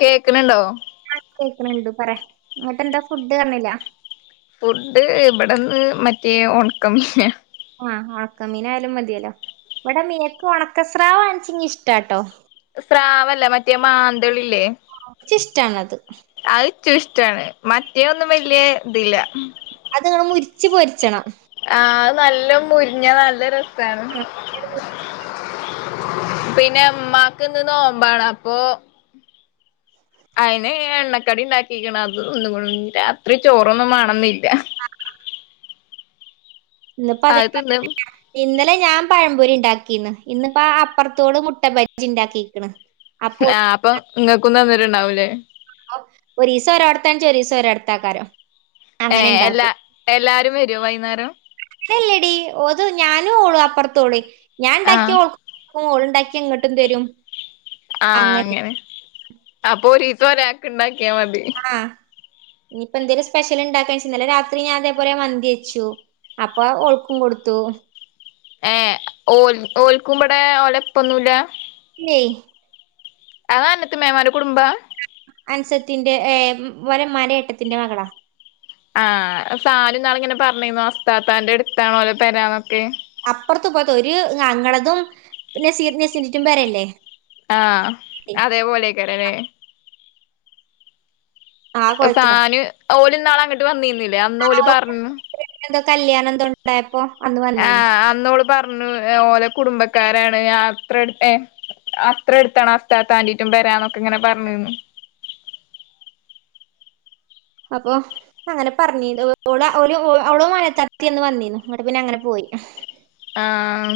കേക്കനുണ്ടോ? ആ കേക്കണണ്ട് പറേ ഇങ്ങട്ട് എന്താ ഫുഡ് പറഞ്ഞില്ല. ഫുഡ് ഇവിടെന്ന് മറ്റേ ഒണക്കമീനാ ആഹ് ഉണക്ക മീനായയാലും മതിയല്ലോ ഇവിടെ മീയക്ക് ഉണക്കസ്രാവാണിചിങ്ങി ഇഷ്ടാട്ടോ സ്രാവല്ല മറ്റേ മാന്തളില്ലേ ഇച്ച് ഇഷ്ടാണത് അയ് റ്റ ഇഷ്ട്ടാണ് മറ്റേ ഒന്നും വല്യയതില്ല. ങ്ങ മുരിച്ച് പൊരിച്ചണം അത് നല്ല മുരിഞ്ഞ നല്ല രസാണ് ആ, പിന്നെമ്മാക്ക് ഇന്ന് നോമ്പാണ് അപ്പൊ അയിന് എണ്ണക്കടി ഇണ്ടാക്കിക്ണ് അത് തിന്നുക്കുണു രാത്രി ചോറൊന്നും വേണെന്നി ആ ആ ഇന്ന്പ്പൊ അത് തിന്നും [unintelligible] ഇന്ന് അല്ല ഞാൻ പഴമ്പൊരി ഉണ്ടാക്കിന്ന് ഇന്നിപ്പ അപ്പുറത്തോട് മുട്ടപ്പജി ഇണ്ടാക്കീക്ക്‌ണ്. ആ പ്പൊ ഇങ്ങക്കും തന്നിട്ടുണ്ടാവും ലെ. ഒരീസോ ഓരോട്തച്ചാ ഒരൂസം ഓരോട്തക്കാരം. ഏ എല്ലാ എല്ലാരും വരോ വൈന്നേരം. ല്ലെടി ഓതു ഞാനും ഓളു അപ്പുറത്തോള ഞാൻ ആ ഇണ്ടാക്കി ഓക്കും. ൾ ണ്ടാക്കി ഇങ്ങട്ടും തരും ആഹ അങ്ങനെ അപ്പൊ ഒരീസം ഒരാൾക്ക്‌ ഇണ്ടാക്കിയാമതി. ഇനിപ്പൊ ന്തേലും സ്പെ്സൽ ഇണ്ടാക്കാച്ച് ന്നലെ രാത്രി ഞാൻ അതേപോലെ മന്തിയച്ചു. അപ്പൊ ഒളുക്കും കൊടുത്തു. ഏ ഓ ഓൽക്കുമ്പടെ ഓലപ്പൊന്നുല്ല. ഏയ്‌. അത അന്നത്ത് മേമാരു കുടുംബ. അൻസത്തിന്റെ ഏ വരമാരേട്ടത്തിന്റെ മകളാ. ആഹ സാല എന്നാള ഇങ്ങനെ പറഞ്ഞിന്ന വസ്താത്താന്റെ അടുത്താണോലെ പെരാന്നൊക്കെ. അപ്പുറത്ത് ഇപ്പറത്തു ഒരു ങ്ങളതും പിന്നെ സീനസിനിട്ടും പേരല്ലേ. ആഹ അതേപോലെയക്കാരല്ലേ. ആ കുളത്തിലാ സാന ഓല് ന്നാള അങ്ങ്ട്ട് വന്നിന്നില്ലേ അന്ന് ഓല് പറഞ്ഞ. കല്യാണന്തോണ്ടായപ്പോ. ആഹ അന്നോള് പറഞ്ഞു ഓല കുടുംബക്കാരാണ് ഞാനത്രടുത്തേ. അത്ര അടുത്താണ് അസ്താത്താന്റെ ക്കാപേരാന്നൊക്കെ ഇങ്ങനെ പറഞ്ഞന്ന്. അപ്പൊ അങ്ങനെ പറഞ്ഞട്--ഓള്ളെ ഓൽ അവളും മനത്താതേം ഇന്ന് വന്നീനു ങ്ങോട്ട് പിന്നെ അങ്ങനെ പോയി. ആഹ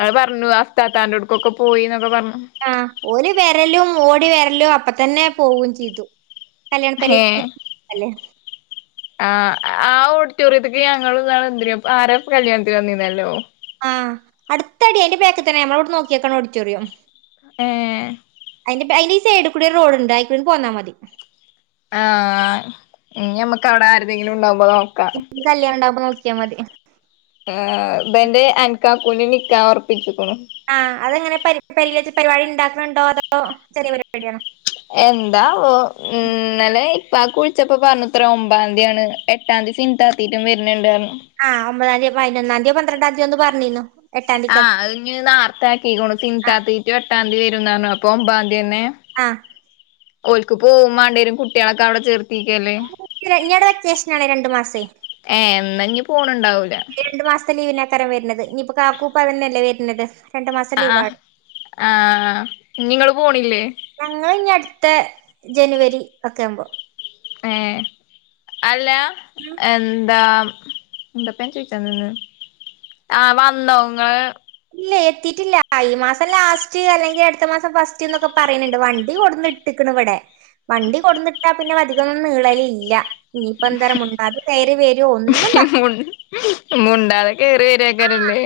അത് പറഞ്ഞു അസ്താ താന്റെ അടുക്കൊക്കെ പോയിന്നൊക്കെ പറഞ്ഞു. ആ ഓല് വരലും ഓടി വരലും അപ്പ തന്നെ പോകയകും ചെയ്തു. കല്യാണപരിന്ന്--അല്ലെ. ആ് ആ ഓഡിറ്റോറിയത്ത്ക്ക്ഞങ്ങൾ ന്നാൾ എന്തിനോ ആരോ കല്യാണത്തിന് വന്നീന്നല്ലോ. ആ് അടുത്തടി അന്റെ പാക്ക് തന്നെ നമ്മളോവിട് നോക്കിയേക്കാ ഓടിറ്റോറിയോ. എഹ. അതിന്റെ അയിയി സൈഡിൽ കൂടി ഒരു റോഡ്ണ്ട് ആയിക്കണ്ടണ്ട് പോന്നാതി. ആഹ ന്യമക്ക് അവിടെ ആരെതെങ്കിലും ഉണ്ടാവ. കല്യാണണ്ടാവമ്പോ നോക്കിയാതി. ആർ മ്പന്റെ ആൻകാക്കൂന്റി നികാഹ് ഉറപ്പിച്ചിക്കണു. ആഹ് അതെങ്ങനെ പരി പരിപാടി ഉണ്ടാക്കുന്നുണ്ടോ അതോ ചെറിയ പരിപാടിയാണോ. എന്താവോ ഉം ഇന്നലേയ്. പാക്ക്‌ വിളിച്ചപ്പോ പറഞ്ഞുത്ര ഒമ്പാതന്ദിണ് എട്ടാംതീ സിന്താത്താന്റെ വരുന്നുണ്ടറഞ്ഞ. വയനോന്നാന്ദ്യോ പന്ത്രണ്ടാന്ദ്യോന്ന് പറഞ്ഞിനു. ആഹ് അ ഇനി നാർത്ത ആക്കിണ ആഹ് സിത്താത്തീട്ട എട്ടാതി വരുന്ന പറഞ്ഞപ്പോ അപ്പൊ ഒമ്പാതിയനെ. ആഹ. ഓലക്ക് പോമാണ്ട്യരും കുട്ട്യോളൊക്കെ അവിടെ ചേർത്ത്. ക്കല്ലേ ഇനി അവ്ടെ വെക്കേഷനാണ് രണ്ട് ഏ എന്നാഞ് പോണുണ്ടാവു. രണ്ടു മാസത്തെ ലീവിനക്കാരും വര്ണത് ഇനിയിപ്പോ കാക്കൂപ്പതന്നെയല്ലേ വരുന്നത്. ആ ആ ആഹ ഇനി ങ്ങള് പോണില്ലേ. ഞങ്ങൾ ഇനി അടുത്ത ജനുവരി ഒക്കെ ആവുമ്പോ. ഏ അല്ല ഉം എന്താ. എന്തപ്പ ചോയിചാനിന്നെ ആ വന്നങ്ങള്. ഇല്ല എത്തിട്ടില്ല ഈ മാസം ലാസ്റ്റ് അല്ലെങ്കിൽ അടുത്ത മാസം ഫസ്റ്റ്ന്നൊക്കെ പറയണണ്ട് വണ്ടി കൊടുന്ന. ട്ടക്കണ് ഇവിടെ വണ്ടി കൊടുന്നട്ടാ പിന്നെ അധികൊന്നും നീളല ഇല്ല. ഇനിയിപ്പ എന്തരമുണ്ടാതെ കയറി വേരോ ഒന്നും പറ മു മുണ്ടാതെ കേറി വര്യാക്കാരല്ലേ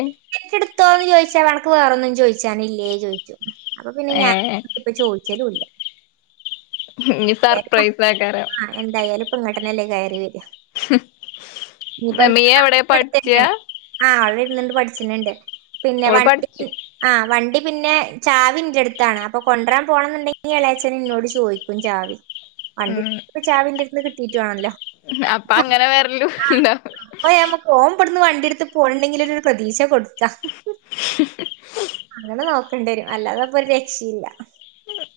എത്തോന്ന് ചോയ്ച്ചാൽ എനെക്ക് വേറൊന്നും ചോയ്ച്ചാനില്ലേ ചോയ്ക്കും. അപ്പൊ പിന്നെ ഞാൻ ഏഹ് ഇപ്പ ചോയ് ച്ചലൂല്ല. ഇഞ്ഞി ഏലപ്പ സർപ്രൈസാക്കാരം ആ എന്തായാലും ഇങ്ങട്ടന്നെയല്ലേ കയറി വര ഹും ഇനിപ്പന്തടു തന്നെയാണ് ആ പഠിച്ചണണ്ട് പിന്നെ ഓള് വണ്ടി പഠിച്ചു ആ വണ്ടി പിന്നെ ചാവി എൻ്റെ അടുത്താണ് അപ്പൊ കൊണ്ടരാൻ പോണം എന്നുണ്ടെങ്കി എളയച്ഛൻ എന്നോട് ചോദിക്കും ചാവി വണ്ടി എടുക്കുമ്പേ ചാവി എന്റെടുത്തു നിന്ന് കിട്ടീട്ടു വേണല്ലോ. അപ്പ അങ്ങനെ വെരലും ആ ഇണ്ടോ അപ്പൊ നമുക്ക് ഓൻ ഇവിടുന്ന് വണ്ടിഎടുത്ത് പോണ്ടെങ്കിൽ ഒരു പ്രതീക്ഷ കൊടുക്കാം. അങ്ങനെ നോ ണ്ടരും അല്ലാതിപ്പോ ഒരു രക്ഷയില്ല.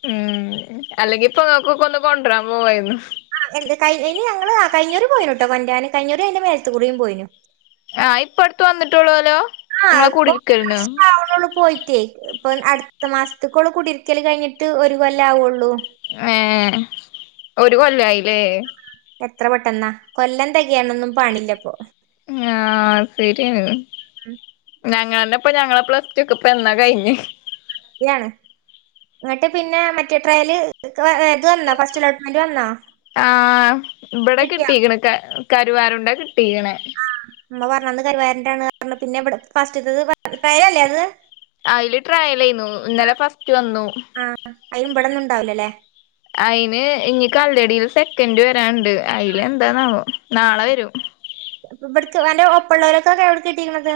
ഉം അല്ലെങ്കി ഇപ്പൊ ഓക്കൊക്കൊന്ന് കൊണ്ടരാൻ പോവായിരുന്നു. ആ, ഇനി ഞങ്ങള് ആ കയിഞ്ഞൂര് പോയിരുന്നൂട്ടോ വണ്ടാനം കയ്ഞ്ഞൂര് അതിന്റെ മേലത്തുക്കുറിയും പോയിനു ആ ഇപ്പ അടുത്തു വന്നിട്ടുള്ളൂലോ. നിങ്ങളെ കൂടിരിക്കലിന് ഇപ്പ അടുത്ത മാസത്തക്കുള്ള കുടിയിരിക്കല് കഴിഞ്ഞിട്ട് ഒരു കൊല്ലം ആവുള്ളൂ. ഏ ഒരു കൊല്ലായില്ലേ. എത്ര പെട്ടെന്നാ കൊല്ലം തികയാണൊന്നും പണീല്ലപ്പൊ. ആ ശരിയാണ്. ഉം ഞ ങ്ങാൻ്റെ ഇപ്പ ഞങ്ങൾടെ പ്ലസ് ടു ക്കെ ഇപ്പ എന്നാ കഴിഞ്ഞ് യാണ്. എന്നട്ട് പിന്നെ മറ്റേ ട്രയല് ഇത് വന്നോ ഫസ്റ്റ് അലോട്ട്മെന്റ് വന്നോ? ആ ഇവിടെ കിട്ടിയോ കിട്ടീക്കണ് കരു കരുവാരുണ്ടെ കിട്ടേക്കണെ. ആ അമ്മ പറഞ്ഞന്ന് കരുവാരണ്ടാണ് പറഞ്ഞ് പിന്നെ ഇവിടെ ഫസ്റ്റത്തേത് ട്രയലല്ലേ അത് അതില് ട്രയലേന്നു. ഇന്നലെ ഫസ്റ്റ് വന്നു. അയിനും ഇവടന്നുണ്ടാവില്ലല്ലോ അല്ലേ. അയിന് ഇങ്ങി കല്ലടിയില് സെക്കൻഡ് വരാനുണ്ട്. അയി ല് എന്താണാവോ? നാളെ വരും. ഇവിടക്ക് എന്റെ ഒപ്പൊള്ളവരൊക്കെ എവിടെക്ക് കിട്ടിയേക്കണത്.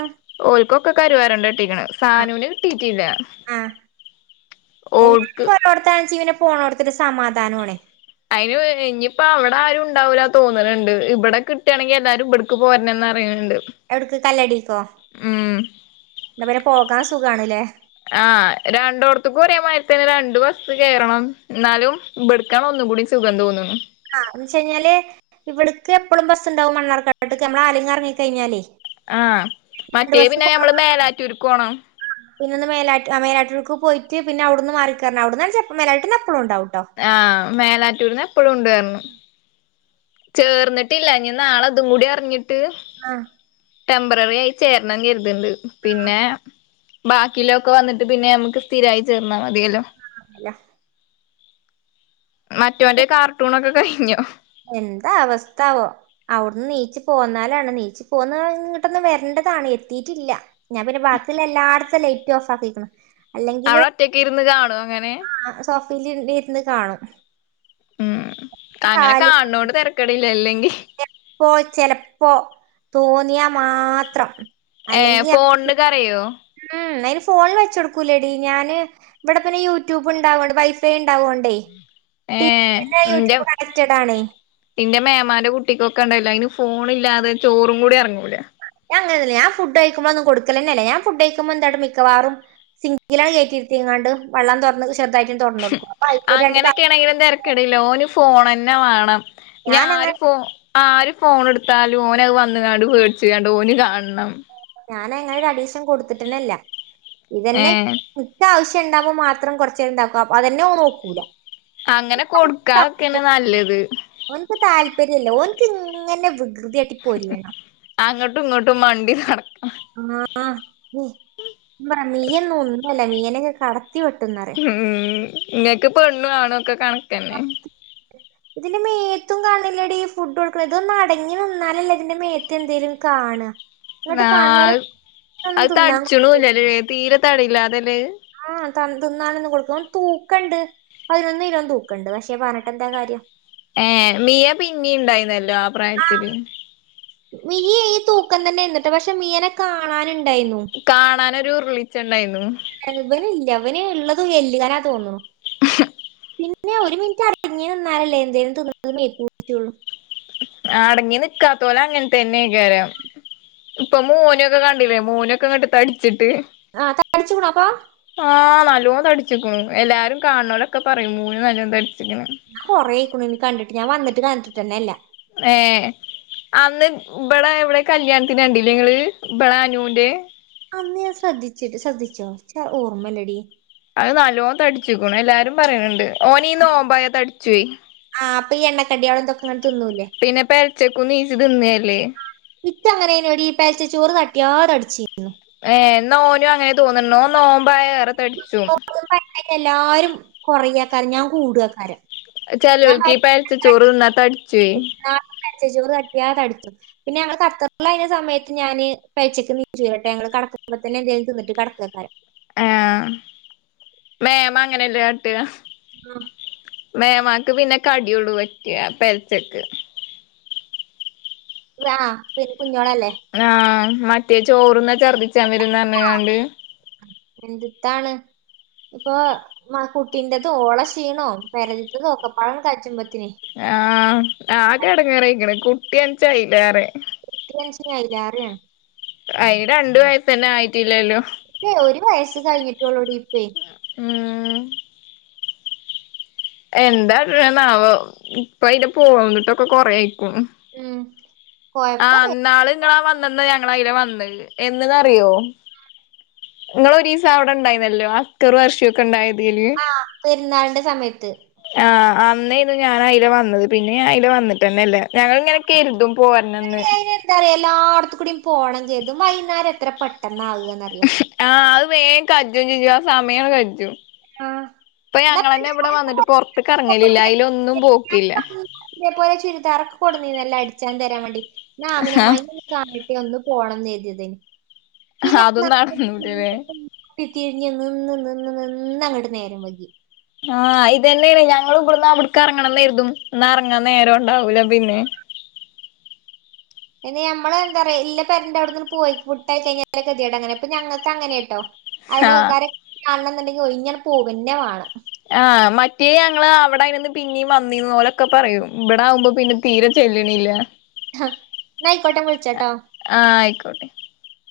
ഓൽക്കൊക്കെ കരുവാറുണ്ട കിട്ടീക്കണേ. ആ സാനൂന് കിട്ടീട്ടില്ല. ഓൾക്ക് എല്ലാർക്കും ഒരോടത്താണിച്ചി പോണോടത്തൊരു സമാധാനോ ആണേ അയിന് ഇനിയിപ്പോ അവിടെ ആരും ഉണ്ടാവൂല തോന്നലുണ്ട്. ഇവിടെ കിട്ടാണെങ്കി എല്ലാരും ഇവിടക്ക് പോരണന്ന് പറയണേ. എവിടക്ക് കല്ലടിക്കോ. ഉം എന്നാ പിന്നെ പോകാൻ സുഖാണല്ലേ. ആ രണ്ടോടത്തക്കും ഒരേമാതിരി തന്നെ രണ്ട് ബസ് കയറണം എന്നാലും ഇവടേക്കാണ് ഒ ന്നുംകൂടി സുഖം തോന്നുന്നു. ആ എന്ന് വെച്ച് കഴിഞ്ഞാല് ഇവിടക്ക് എപ്പളും ബസുണ്ടാവും മണ്ണാർക്കാട്ടേക്ക്. നമ്മള് ആലങ്ങ ഇറങ്ങി കഴിഞ്ഞാലേ ആ രണ്ട് മറ്റേ ബസ് പിന്നെ കുറവാണ് ഞമ്മള് മേലാറ്റൂർക്ക് പോണം. പിന്നൊന്ന് മേല മേലാട്ടൂർക്ക് പോയിട്ട് പിന്നെ അവിടുന്ന് മാറിക്കറണം. അവിടന്നു വെച്ചാ മേലാട്ടൂർ തന്നെ അ ആ മേലാറ്റൂരിന്ന് എപ്പോഴും ഉണ്ട് പറഞ്ഞു. ചേർന്നിട്ടില്ല ഇനി നാളെ ഇതും കൂടി അറിഞ്ഞിട്ട് ആ ടെംമ്പററി ആയി ചേരണം കരുതണ്ട്. പിന്നെ ബാക്കീലൊക്കെ വന്നിട്ട് പിന്നെ നമുക്ക് സ്ഥിരായി ചേർന്നാ മതിയല്ലോ. അല്ല മറ്റവന്റെ കാർട്ടൂണൊക്കെ കഴിഞ്ഞോ? എന്താ അവസ്ഥാവോ അവിടുന്ന് നീച്ച് പോന്നാലാണ് നീച്ച് പോന്ന ഇങ്ങോട്ടൊന്ന് വര ണ്ടതാണ് എത്തിയിട്ടില്ല. ഞാൻ പിന്നെ ബാക്കി എല്ലായിടത്തും ലൈറ്റ് ഓഫ് ആക്കിയേക്കണ്. അവിടെ ഒറ്റക്ക് ഇരുന്ന് കാണും. ആ സോഫയിലിരുന്നിരുന്ന് കാണും. ഉം അങ്ങനെ കാണണോണ്ട് തിരക്കണില്ലല്ലേ. ചപ്പോ ചെലപ്പോ തോന്നിയാ മാത്രം ഏ അല്ലെങ്കി ഫോണന്ന് കരയോ ഉം അയിന് ഫോണിൽ വെച്ച കൊടുക്കൂലേടി ഞാന് ഇവിടെ പിന്നെ യൂട്യൂബ് ഉണ്ടാവോണ്ട് വൈഫൈ ഉണ്ടാവോണ്ടേ ഏ ടിവിന്റെ നിറെ യൂട്യൂബ് കണക്റ്റഡ് ആണേ നിന്റെ മേമാന്റെ കുട്ടിക്കൊക്കെ ഒക്കണ്ടില്ല അതിന് ഫോണില്ലാതെ ചോറും കൂടി ഇറങ്ങൂല അങ്ങനല്ല ഞാൻ ഫുഡ് കഴിക്കുമ്പോൊന്നും കൊടുക്കല്ലന്നല്ല ഞാൻ ഫുഡ് കഴിക്കുമ്പോ എന്താണ് മിക്കവാറും സിംഗി ആണ് കയറ്റിയിത്തിങ്ങാണ്ട് വെള്ളം തുറന്ന് ചെറുതായിട്ടും തുറന്ന് കൊടുക്ക അങ്ങനെൊക്കെയാണെങ്കിലും തിരക്കടല്ലോന് ഓനെഫോൺ തന്നെ വേണം ഞാൻ ഞാരു അങ്ങനെ ഫോ ആര് ഫോൺ എടുത്താലും ഓന വന്നങ്ങാണ്ട് മേടിച്ചണ്ട് ഓന് കാണണം ഞാന അങ്ങ ഒരു അഡീഷൻ കൊടുത്തിട്ടനല്ല ഇതന്നെ ഏഹ് ഇറ്റ ആവശ്യം ണ്ടാവ്പോ മാത്രം കുറച്ചണ്ടാക്കും അത്തന്നെന്ന് നോക്കൂല അങ്ങനെ കൊടുക്കാാനൊക്കെയന്നെ നല്ലത് താല്പര്യല്ലോ മോനിക്ക് ഇങ്ങനെ വികൃതിയട്ടി പോരിയണം അങ്ങട്ടും ഇങ്ങട്ടും മണ്ടി നടക്കണം ആ പറ നീയൊന്നുംഒന്നല്ല മീനൊക്കെ കട ഉം ഇങ്ങക്ക് പെണ്ണു ആണൊക്കെ കണക്ക തന്നെ ഇതിന്റെ മേത്തും കാണില്ലട ഈ ഫുട്ബോൾ ഇതൊന്ന അടങ്ങി നിന്നാലല്ലേ ഇതിന്റെ മേത്ത് എന്തേലും കാണാ ആ അത് തിന്നാൻ തടിച്ചണല്ലല്ലേ തീരെ തടയില്ല അതല്ലേ ആഹ തന്തന്നാണന്ന് കൊടുക്ക തൂക്കണ്ട് അതിനൊന്ന് കിലോന്ന് തൂക്കണ്ട് പക്ഷേ പറഞ്ഞിട്ട് എന്താ കാര്യം ഏ മിയ പിന്നെ ഉണ്ടായിുന്നല്ലോ ആ പ്രായത്തില് മിയ ഈ തൂക്കം തന്നെ എന്നിട്ട് പക്ഷെ മിയ കാണാനുണ്ട് കാണാനൊരു ഉരുളിച്ച ഉണ്ടായിരുന്നു അവന് ഉള്ളത് വെല്ലുകനാ തോന്നുന്നു [inaudible] പിന്നെ ഒരു മിനിറ്റ് അറിഞ്ഞഞ് നിന്നാലല്ലേ എന്തേലും തിന്ന മേറ്റുള്ളൂ അടങ്ങി നിക്കാത്ത പോലെ അങ്ങനത്തന്നെയക്കാരം ഇപ്പൊ മോനൊക്കെ കണ്ടില്ലേ മോനൊക്കെ കണ്ട് തടിച്ചിട്ട് ആഹ് ത അടിച്ചിക്കണപ്പാ ആഹ നല്ലോന്ന് തടിച്ചിക്കണുന്നു എല്ലാരും കാണലൊക്കെ പറയും മോന് നല്ലോന്ന് തടിച്ചിക്കുന്നു ഞാൻ കുറെയിരിക്കണ ഇനി കണ്ടിട്ട് ഞാൻ വന്നിട്ട് കാട്ടി തന്നെല്ല ഏ അന്ന് ഇവിട ഇവിടെ കല്യാണത്തിന് കണ്ടില്ലേ നിങ്ങള് ഇ ബട അനുൻന്റെ അമ്മ ഞാൻ ശ്രദ്ധിച്ചിട്ട് ശ്രദ്ധിച്ചോ ച ഓർമ്മല്ലടി അത് നല്ലോന്ന് തടിച്ചക്കണ എല്ലാരും പറയുന്നുണ്ട് ഓനീന്ന് നോമ്പായ ത തടിച്ചു ആ അപ്പൊ ഈ എണ്ണക്കടികളും ഇതൊക്കെ അങ്ങനെ തിന്നൂലേ പിന്നെ പരച്ചക്കും നീച്ചി തിന്നല്ലേ അങ്ങനേനോട് ഈ പേൽച്ച ചോറ് തട്ടിയാ അടിച്ചിരുന്നു ഏ നോനും അങ്ങനെ തോന്നണോ നോമ്പ റെ എല്ലാരും കൊറ ആക്കറ് ഞാൻ കൂടക്കാര ചിലവൾക്ക് ഈ പരത്തെ ചോറ് നിന്നാ തടിച്ചു പച്ചച്ചോറ് കട്ടിയാ അത അടുത്തും പിന്ന ഞങ്ങള് കത്തറതി സയത്ത് ഞാന് പച്ചക്ക് നീ ചട്ടെ ഞ കടക്കുമോന്നെ എന്തായും തിന്നട്ട് കടക്കക്കാരം ആഹ് മേമ അങ്ങനെല്ലേ കാട്ടുക ആഹ മേമാക്ക് പിന്നെ കടിയോടു പറ്റിയ പെരച്ചക്ക് ആ പിന്നെ കുഞ്ഞോളല്ലേ ആഹ് മറ്റേ ചോറന്നാ ഛർദിച്ചാൻ വരുന്നന്നാണ്ട് എന്ത്താണ് ഇപ്പൊ മ കുട്ടിറത ഓള ക്ഷീണോ പരതിട്ടത ഒക്കെ പഴം കഴറ്റുമ്പ ആ ആകെടെങ്ങേറായ്ക്ക്ണ് കുട്ട്യാണ്ച്ച അയ്ലേറെ ക്ന്ന അയിലേറേണ് അയിന് രണ്ടു വയസ്സന്നെ ആയിട്ടില്ലല്ലോ പ്പേ ഒരു വയസ്സ് കയ്ഞ്ഞിട്ടാെള്ളെടി പ്പേ ഊമ് എന്താട്ടാണാവോ ഇപ്പഅയ്ലെ പോന്നിട്ടൊക്കെ കൊറേ അയ്ക്കുണു ഉം ആ കൊഴപ്പല്ല ന്നാള് ങ്ങളാ വന്നന്ന് ഞങ്ങള അയ്ലെ വന്ന് എന്ന്ന്നറിയോ ങ്ങള് ഒരീസ അവിടെണ്ടായിന്നല്ലോ അസ്ക്കറും അർഷി ഒക്കെ ണ്ടായി ആ പെരുന്നാൾന്റെ സമയത്ത് അന്നേയിന്നു അയിലെ ഞാൻ അതില വന്നത് പിന്നെ അതില വന്നിട്ട്ന്നെ അല്ലേ ഞങ്ങ ഇങ്ങനെ കരുതും പോര്നന്ന് ല്ലാടത്ത് കൂടിം പോണം കെര്തും വൈന്നാരം എത്ര പെട്ടെന്നാക്ന്നറിയോ ആഹ് അത് വേം കജ്ജും ചെയ്യും ആ സമയോം കജ്ജും ഇപ്പ ഞങ്ങന്നെ ഇവിടെ വന്നിട്ട് പൊർത്ത് ക്ക് റങ്ങലില്ല അതിലൊന്നും പോക്കില്ല തെ പോലെ ചുരിദാർ കൊട്ന്നീന്നല്ല അടിച്ചാൻ തരാൻ വേണ്ടി ആ ന്നാമിനമ്മായിനൊന്ന് കാണട്ടേ ഒന്ന് പോണം ന്നെര്തിയതേനി പിന്നെ ന്നാ അതും നടന്നൂലല്ലേ ന്നാ തിരിഞ് നിന്ന് നിന്ന് നിന്ന് ന്നങ്ങട്ട് നേരം വകി ആഹ് ഇതന്നേണ് ഞങ്ങൾ ഇവിടന്ന് അവിടക്ക് ഇറങ്ങണംന്നെര്തും എന്ന ഇറങ്ങാൻ നേരം ഉണ്ടാവൂല പിന്നെ പിന്ന നമ്മളെന്തറിയോ ഇല്ല അയിൻ പെരൻ്റെവിടന്ന്ങ്ങട് പോയി ഫുട്ടായി കഴിഞ്ഞാെതിട അങ്ങനെപ്പ ഞങ്ങക്ക ങ്ങനേട്ടോ ആഹ് അയലാേക്കെക്കാരൊക്കെ കാണണന്ന്ണ്ടെങ്കി ഒയ്ഞ്ഞാണ്ട് പോവന്നേ വാണം ആഹ് മറ്റേ ഞങ്ങള് അവിടെര്ന്ന് പിന്നേം വന്നീന്ന് ഓലൊക്കെ പറയും ഇവിടെ ആകുമ്പോ പിന്നെ തീരെ ചെല്ലണില്ല ഹാ ന്നായ്ക്കോട്ടെ വിള്ച്ചട്ടാ [unintelligible]